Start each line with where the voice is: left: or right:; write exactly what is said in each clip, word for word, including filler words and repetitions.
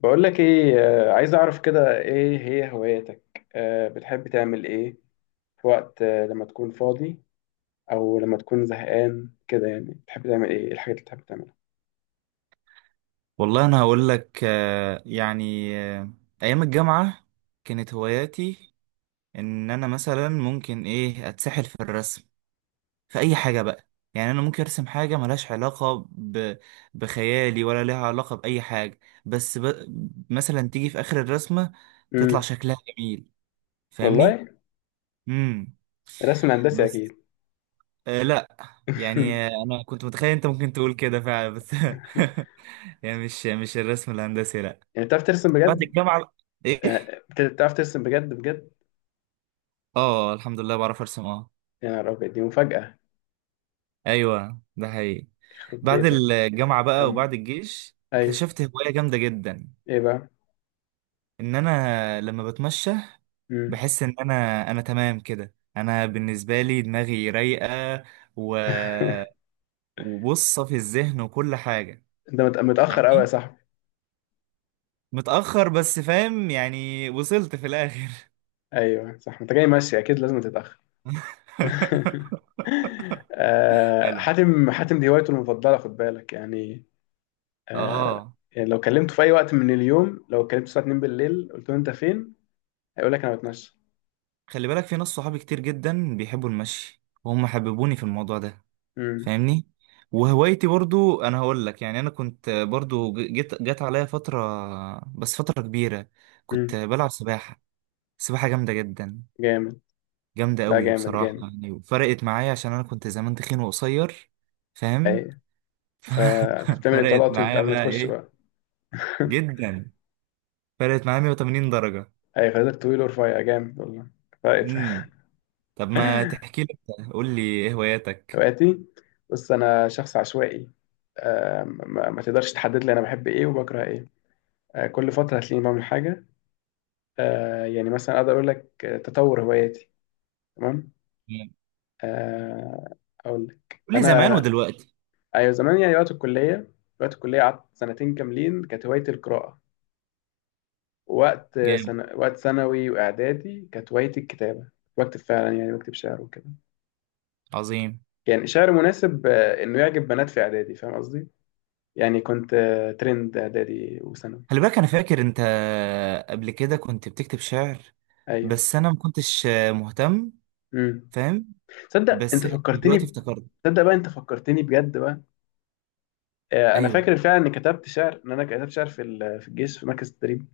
left: بقول لك ايه، آه، عايز اعرف كده ايه هي هواياتك، آه، بتحب تعمل ايه في وقت، آه، لما تكون فاضي او لما تكون زهقان كده يعني بتحب تعمل ايه؟ إيه الحاجات اللي بتحب تعملها؟
right: والله انا هقول لك، آه، يعني، آه، ايام الجامعه كانت هواياتي ان انا مثلا ممكن ايه اتسحل في الرسم في اي حاجه بقى. يعني انا ممكن ارسم حاجه ملهاش علاقه ب... بخيالي ولا لها علاقه باي حاجه، بس ب... مثلا تيجي في اخر الرسمه تطلع
left: امم
right: شكلها جميل، فاهمني.
left: والله،
right: امم.
left: الرسم الهندسي
right: بس
left: اكيد.
right: آه لا، يعني آه، انا كنت متخيل انت ممكن تقول كده فعلا بس يعني مش مش الرسم الهندسي لا.
left: يعني بتعرف ترسم
right: بعد
left: بجد؟
right: الجامعة ايه؟
left: يعني بت- بتعرف ترسم بجد بجد؟
right: اه الحمد لله بعرف ارسم اه.
left: يا نهار ابيض، دي مفاجأة!
right: ايوه ده حقيقي.
left: يخرب
right: بعد
left: بيتك!
right: الجامعة بقى
left: كمل.
right: وبعد الجيش
left: ايوه،
right: اكتشفت هواية جامدة جدا،
left: ايه بقى؟
right: ان انا لما بتمشى
left: امم
right: بحس ان انا انا تمام كده، انا بالنسبة لي دماغي رايقة و... وبصة في الذهن وكل حاجة،
left: انت مت- متأخر قوي يا
right: فاهمني.
left: صاحبي.
right: متأخر بس فاهم، يعني وصلت في الاخر.
left: ايوه صح، انت جاي ماشي اكيد لازم تتأخر. آه،
right: حلو،
left: حاتم، حاتم دي هوايته المفضلة، خد بالك يعني. آه،
right: اه.
left: يعني لو كلمته في أي وقت من اليوم، لو كلمته الساعة اتنين بالليل، قلت له أنت فين؟ هيقول لك أنا بتمشى.
right: خلي بالك في ناس صحابي كتير جدا بيحبوا المشي وهم حببوني في الموضوع ده،
left: مم.
right: فاهمني. وهوايتي برضو انا هقول لك، يعني انا كنت برضو ج- جت جت عليا فترة، بس فترة كبيرة، كنت
left: مم.
right: بلعب سباحة، سباحة جامدة جدا،
left: جامد.
right: جامدة
left: لا،
right: قوي
left: جامد
right: بصراحة،
left: جامد.
right: يعني وفرقت معايا عشان انا كنت زمان تخين وقصير، فاهم.
left: أي. فكنت بتعمل
right: فرقت
left: إطلالات وأنت
right: معايا
left: قبل ما
right: بقى
left: تخش
right: ايه،
left: بقى.
right: جدا، فرقت معايا مية وتمانين درجة.
left: أي، خدتك طويل ورفيع جامد والله. فرقت.
right: امم. طب ما تحكي لي، قول لي ايه هواياتك،
left: هواياتي. بص، أنا شخص عشوائي. آه، ما ما تقدرش تحدد لي أنا بحب إيه وبكره إيه. آه، كل فترة هتلاقيني بعمل حاجة. آه يعني مثلا اقدر اقول لك، آه، تطور هواياتي. تمام. آه اقول لك
right: قول لي
left: انا.
right: زمان ودلوقتي.
left: ايوه زمان، يعني وقت الكليه. وقت الكليه قعدت سنتين كاملين كانت هوايتي القراءه. وقت
right: جامد.
left: سنة، وقت ثانوي واعدادي، كانت هوايتي الكتابه. بكتب فعلا، يعني بكتب شعر وكده.
right: عظيم.
left: يعني شعر مناسب، آه، انه يعجب بنات في اعدادي، فاهم قصدي؟ يعني كنت آه، ترند اعدادي وثانوي.
right: خلي بالك انا فاكر انت قبل كده كنت بتكتب شعر،
left: ايوه.
right: بس انا ما كنتش مهتم،
left: امم
right: فاهم،
left: تصدق
right: بس
left: انت فكرتني
right: دلوقتي
left: ب...
right: افتكرت.
left: تصدق بقى انت فكرتني بجد بقى. آه، انا
right: ايوه
left: فاكر فعلا اني كتبت شعر، ان انا كتبت شعر في ال- في الجيش في مركز التدريب.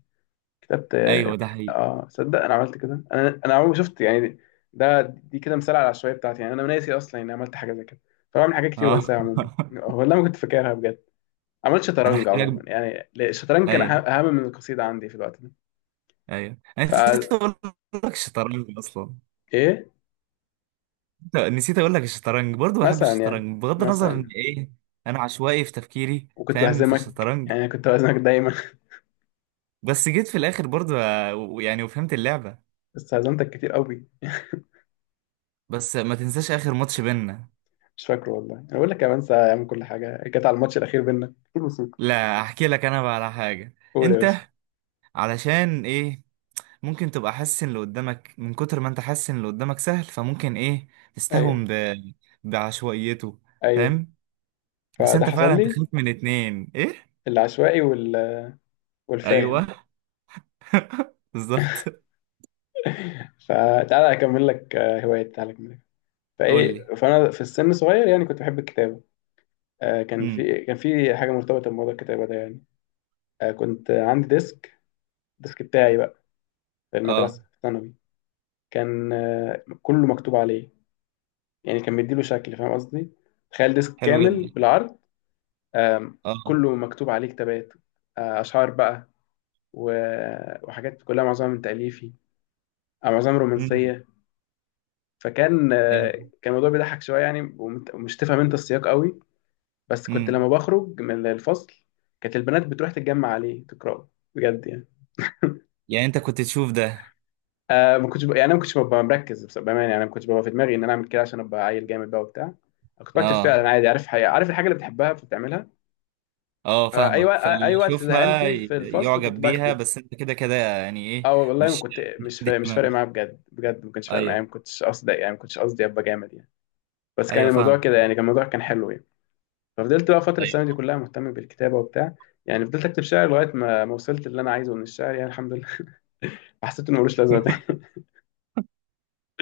left: كتبت اه
right: ايوه ده
left: ك-
right: حقيقي،
left: آه، صدق، انا عملت كده، انا انا عمري ما شفت يعني. ده دي كده مثال على العشوائيه بتاعتي، يعني انا ناسي اصلا اني عملت حاجه زي كده. فبعمل حاجات كتير
right: اه.
left: وبنساها عموما، والله ما كنت فاكرها بجد. عملت
right: انا
left: شطرنج
right: هحكي لك.
left: عموما يعني. لا، الشطرنج كان
right: ايوه
left: أه- اهم من القصيده عندي في الوقت ده.
right: ايوه انا
left: ف
right: نسيت اقول لك الشطرنج اصلا،
left: ايه.
right: نسيت اقول لك الشطرنج برضو، بحب
left: مثلا يعني،
right: الشطرنج بغض النظر ان
left: مثلا.
right: ايه، انا عشوائي في تفكيري،
left: وكنت
right: فاهم في
left: بهزمك،
right: الشطرنج.
left: يعني كنت بهزمك دايما.
right: بس جيت في الاخر برضو آه، و- يعني وفهمت اللعبة.
left: بس هزمتك كتير قوي.
right: بس ما تنساش اخر ماتش بينا.
left: مش فاكره والله، انا بقول لك يا بنسى اعمل كل حاجه كانت على الماتش الاخير بينا.
right: لا احكي لك انا بقى على حاجه،
left: قول يا باشا.
right: انت علشان ايه، ممكن تبقى حاسس ان اللي قدامك، من كتر ما انت حاسس ان اللي قدامك سهل، فممكن ايه تستهون
left: ايوه،
right: ب... بعشوائيته،
left: ايوه،
right: فاهم. بس
left: فده
right: انت
left: حصل
right: فعلا
left: لي.
right: تخاف من اتنين ايه؟
left: العشوائي وال... والفاهم.
right: ايوه بالظبط.
left: فتعالى اكمل لك آه، هوايه، تعالى اكمل لك.
right: قول
left: فايه،
right: لي.
left: فانا في السن صغير يعني كنت بحب الكتابه. آه، كان
right: امم،
left: في كان في حاجه مرتبطه بموضوع الكتابه ده يعني. آه، كنت عندي ديسك، الديسك بتاعي بقى، في
right: اه.
left: المدرسه في ثانوي. كان آه، كله مكتوب عليه، يعني كان مديله شكل، فاهم قصدي؟ تخيل ديسك
right: حلو
left: كامل
right: جدا.
left: بالعرض. آم،
right: اه.
left: كله مكتوب عليه كتابات، آه، اشعار بقى، و- وحاجات كلها، معظمها من تاليفي، معظمها
right: امم.
left: رومانسيه. فكان آه،
right: ايوه.
left: كان الموضوع بيضحك شويه يعني، ومت- ومش تفهم انت السياق قوي. بس كنت
right: امم.
left: لما بخرج من الفصل كانت البنات بتروح تتجمع عليه تقراه، بجد يعني.
right: يعني انت كنت تشوف ده.
left: آه ما كنتش ب... يعني انا ما كنتش ببقى مركز، بس- بامانه، يعني أنا ما كنتش ببقى في دماغي ان انا اعمل كده عشان ابقى عيل جامد بقى وبتاع. أنا كنت بكتب
right: اه،
left: فعلا عادي، عارف حقيقة. عارف الحاجه اللي بتحبها فبتعملها.
right: اه
left: فاي
right: فاهمك،
left: وقت، اي
right: فاللي
left: وقت زهقان
right: يشوفها
left: فيه
right: ي-
left: في الفصل كنت
right: يعجب بيها،
left: بكتب.
right: بس انت كده كده يعني ايه،
left: اه والله، ما
right: مش
left: كنت مش
right: كده
left: فا... مش فارق
right: كمان،
left: معايا بجد بجد، ما كانش فارق معايا،
right: ايوه.
left: ما كنتش قصدي يعني، ما كنتش قصدي ابقى جامد يعني. بس كان
right: ايوه
left: الموضوع
right: فاهم.
left: كده يعني، كان الموضوع كان حلو يعني. ففضلت بقى فترة، السنة دي
right: ايوه.
left: كلها مهتم بالكتابة وبتاع. يعني فضلت أكتب شعر لغاية ما ما وصلت اللي أنا عايزه من الشعر، يعني الحمد لله. حسيت إنه ملوش لازمة تاني.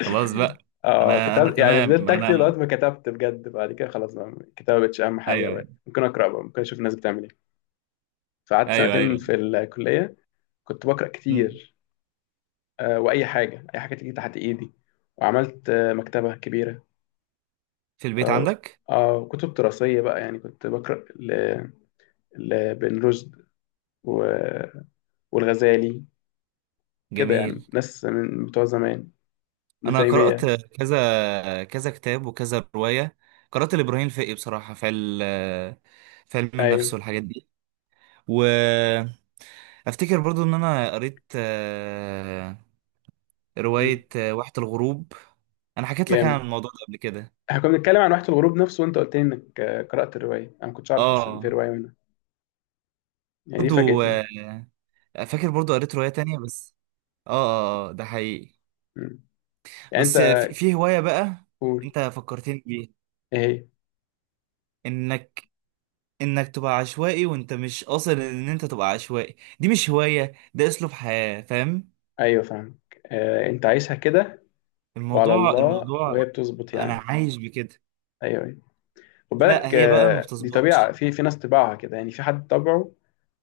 right: خلاص بقى.
left: آه
right: انا انا
left: كتبت، يعني
right: تمام
left: فضلت أكتب لغاية
right: انا.
left: ما كتبت بجد. بعد كده خلاص بقى، الكتابة مبقتش أهم حاجة
right: ايوه
left: بقى،
right: ايوه
left: ممكن أقرأ بقى، ممكن أشوف الناس بتعمل إيه. فقعدت
right: ايوه
left: سنتين
right: ايوه.
left: في الكلية، كنت بقرأ
right: أمم.
left: كتير، آه وأي حاجة، أي حاجة تيجي تحت إيدي. وعملت آه مكتبة كبيرة.
right: في البيت
left: آه
right: عندك.
left: آه كتب دراسية بقى يعني، كنت بقرأ ل... لابن رشد و... والغزالي كده، يعني
right: جميل.
left: ناس من بتوع زمان، من
right: انا قرأت
left: تيمية.
right: كذا كذا كتاب وكذا رواية، قرأت لإبراهيم الفقي بصراحة في ال في علم النفس
left: ايوه.
right: والحاجات دي، وافتكر برضو ان انا قريت آه،
left: مم.
right: رواية آه، واحة الغروب، انا حكيت لك عن
left: جامد.
right: الموضوع ده قبل كده،
left: احنا كنا بنتكلم عن واحة الغروب نفسه وانت قلت لي انك آه، قرأت الرواية، انا ما كنتش اعرف اصلا ان في
right: اه.
left: رواية منها. يعني دي
right: برضو
left: فاجأتني.
right: آه، فاكر برضو قريت رواية تانية بس، اه، اه آه، ده حقيقي.
left: مم. يعني انت.
right: بس في في هواية بقى
left: قول،
right: انت فكرتني بيها،
left: ايه هي؟
right: انك انك تبقى عشوائي وانت مش قاصد ان انت تبقى عشوائي، دي مش هواية، ده اسلوب حياة، فاهم.
left: ايوه فاهمك، آه، انت عايشها كده وعلى
right: الموضوع
left: الله،
right: الموضوع،
left: وهي بتظبط
right: انا
left: يعني.
right: عايش بكده.
left: ايوه، ايوه. خد
right: لا
left: بالك
right: هي بقى ما
left: آه، دي
right: بتظبطش.
left: طبيعة، في في ناس طباعها كده، يعني في حد طبعه.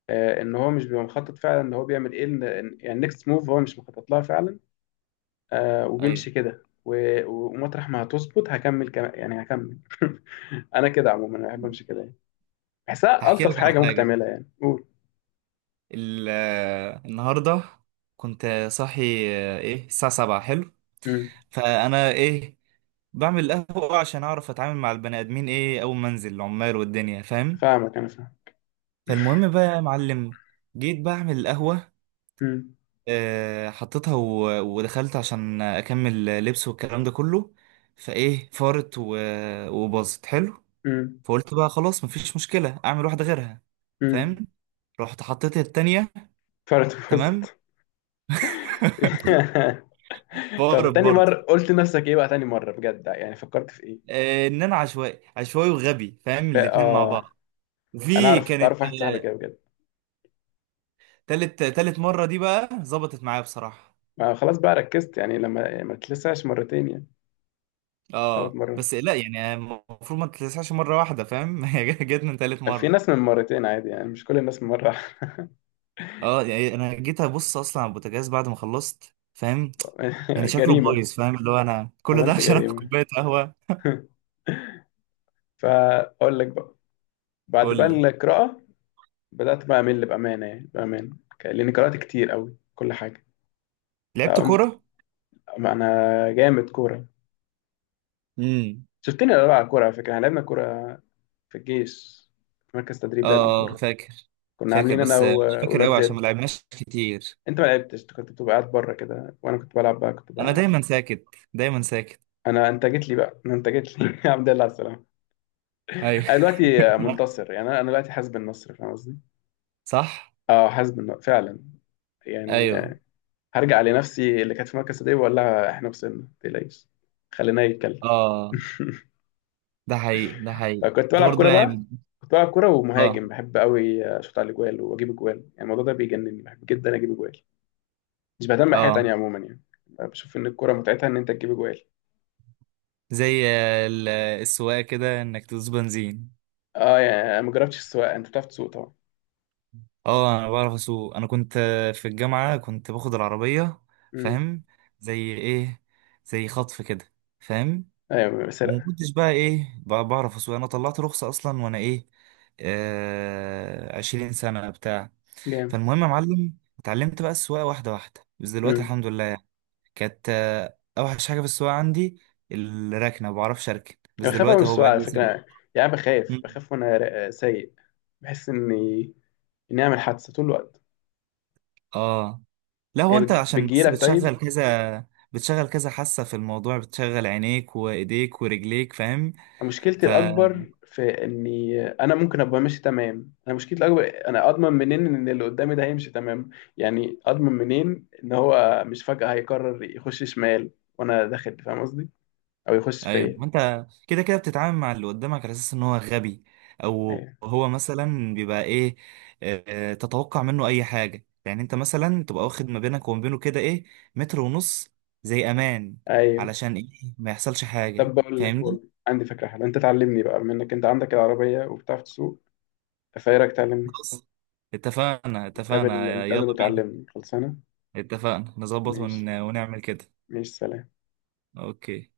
left: آه، ان هو مش بيبقى مخطط فعلا ان هو بيعمل ايه، إن- إن- يعني نكست موف هو مش مخطط لها فعلا. آه
right: ايوه
left: وبيمشي كده و- ومطرح ما هتظبط هكمل كم... يعني هكمل. انا كده عموما، انا بحب امشي كده يعني، بحسها
right: هحكي
left: الطف
right: لك على
left: حاجه ممكن
right: حاجة.
left: تعملها. يعني قول.
right: ال- آه، النهاردة كنت صاحي، آه، ايه الساعة سبعة حلو.
left: امم
right: فانا ايه بعمل قهوة عشان اعرف اتعامل مع البني ادمين ايه اول ما انزل العمال والدنيا، فاهم.
left: فاهمك، انا فاهم.
right: فالمهم بقى يا معلم، جيت بعمل القهوة،
left: امم.
right: آه، حطيتها و- ودخلت عشان أكمل لبس والكلام ده كله، فإيه فارت و- وباظت، حلو.
left: امم.
right: فقلت بقى خلاص مفيش مشكلة أعمل واحدة غيرها،
left: امم.
right: فاهم، رحت حطيت التانية،
left: فرد.
right: تمام،
left: وسط. طب
right: فارت
left: تاني
right: برضه.
left: مره، قلت لنفسك ايه بقى تاني مره بجد؟ يعني فكرت في ايه؟
right: آه، إن أنا عشوائي عشوائي وغبي، فاهم،
left: ف-
right: الاتنين مع
left: اه
right: بعض.
left: انا
right: وفي
left: اعرف
right: كانت
left: اعرف واحد صاحبي
right: آه،
left: كده بجد.
right: تالت تالت مرة دي بقى ظبطت معايا بصراحة.
left: ما خلاص بقى، ركزت يعني لما، يعني ما تلسعش مرتين يعني. ثلاث
right: اه
left: مرات.
right: بس لا، يعني المفروض ما تتلسعش مره واحده، فاهم. هي جت من تالت
left: في
right: مره.
left: ناس من مرتين عادي يعني، مش كل الناس من مره.
right: اه يعني انا جيت ابص اصلا على البوتاجاز بعد ما خلصت، فاهم، يعني شكله
left: جريمه.
right: بايظ، فاهم اللي هو انا كل ده
left: عملت
right: عشان اخد
left: جريمة.
right: كوبايه قهوه.
left: فأقول لك بقى، بعد
right: قول
left: بقى
right: لي.
left: القراءة، بدأت بقى أمل بأمانة، يعني بأمانة، ك- لأني قرأت كتير أوي كل حاجة.
right: لعبت
left: فقمت.
right: كوره.
left: ما أنا جامد كورة،
right: امم.
left: شفتني أنا بلعب كورة؟ على فكرة إحنا لعبنا كورة، في الجيش في مركز
right: اه
left: تدريب، لعبنا
right: آه،
left: كورة.
right: فاكر،
left: كنا
right: فاكر
left: عاملين أنا
right: بس
left: و-
right: مش فاكر
left: والواد
right: قوي عشان ما
left: زياد.
right: لعبناش كتير.
left: أنت ما لعبتش، أنت كنت بتبقى قاعد بره كده وأنا كنت بلعب بقى، كنت
right: انا
left: بقى.
right: دايما ساكت، دايما ساكت.
left: أنا أنت جيت لي بقى أنا أنت جيت لي. الحمد لله على السلامة.
right: ايوه.
left: أنا دلوقتي منتصر، يعني أنا أنا دلوقتي حاسب النصر، فاهم قصدي؟
right: صح.
left: أه، حاسب النصر فعلا، يعني
right: ايوه،
left: هرجع لنفسي اللي كانت في مركز صديق واقول لها احنا وصلنا، ما تقلقيش. خلينا يتكلم.
right: اه. ده حقيقي ده حقيقي
left: فكنت
right: انت
left: بلعب
right: برضه
left: كوره بقى،
right: يعني،
left: كنت بلعب كوره
right: اه،
left: ومهاجم، بحب قوي اشوط على الاجوال واجيب اجوال، يعني الموضوع ده بيجنني، بحب جدا اجيب اجوال. مش بهتم بحاجه
right: اه.
left: تانية عموما يعني، بشوف ان الكوره متعتها ان انت تجيب اجوال.
right: زي ال- السواقة كده انك تدوس بنزين.
left: اه يعني، انا ما جربتش السواقه، انت بتعرف تسوق طبعا.
right: اه انا بعرف اسوق، انا كنت في الجامعة كنت باخد العربية،
left: امم.
right: فاهم، زي ايه، زي خطف كده، فاهم.
left: ايوه
right: وما
left: سرقه.
right: كنتش بقى ايه بقى بعرف اسوق، انا طلعت رخصة اصلا وانا ايه، آه عشرين سنة بتاع.
left: جامد.
right: فالمهم يا معلم اتعلمت بقى السواقة واحدة واحدة، بس دلوقتي
left: امم.
right: الحمد لله يعني. كانت آه، اوحش حاجة في السواقة عندي الركنة، ما بعرفش اركن، بس
left: أنا بخاف قوي من
right: دلوقتي اهو
left: السواقه
right: بقى
left: على
right: لي
left: فكره
right: سنة.
left: يعني، أنا بخاف بخاف وانا را- سايق، بحس اني اني اعمل حادثه طول الوقت.
right: اه لا، هو
left: هي
right: انت
left: بتجي-
right: عشان بس
left: بتجيلك طيب.
right: بتشغل كذا بتشغل كذا حاسة في الموضوع، بتشغل عينيك وايديك ورجليك، فاهم.
left: مشكلتي
right: ف
left: الأكبر في إني أنا ممكن أبقى ماشي تمام، أنا مشكلتي الأكبر أنا أضمن منين إن اللي قدامي ده هيمشي تمام. يعني أضمن منين إن هو مش فجأة هيقرر يخش شمال وأنا داخل، فاهم قصدي؟ أو يخش
right: ايوه
left: فيا.
right: ما انت كده كده بتتعامل مع اللي قدامك على اساس ان هو غبي، او
left: أيوه.
right: هو مثلا بيبقى ايه، آه، تتوقع منه اي حاجة، يعني انت مثلا تبقى واخد ما بينك وما بينه كده ايه، متر ونص، زي امان،
left: أيوه.
right: علشان ايه ما يحصلش حاجة،
left: طب بقول لك، بقول
right: فاهمني.
left: لك عندي فكرة حلوة، أنت تعلمني بقى بما إنك أنت عندك العربية وبتعرف تسوق، فإيه رأيك تعلمني؟
right: خلاص اتفقنا
left: نتقابل،
right: اتفقنا
left: نتقابل
right: يلا بينا،
left: وتعلمني، خلصانة؟
right: اتفقنا نظبط
left: ماشي.
right: ون... ونعمل كده،
left: ماشي. سلام.
right: اوكي.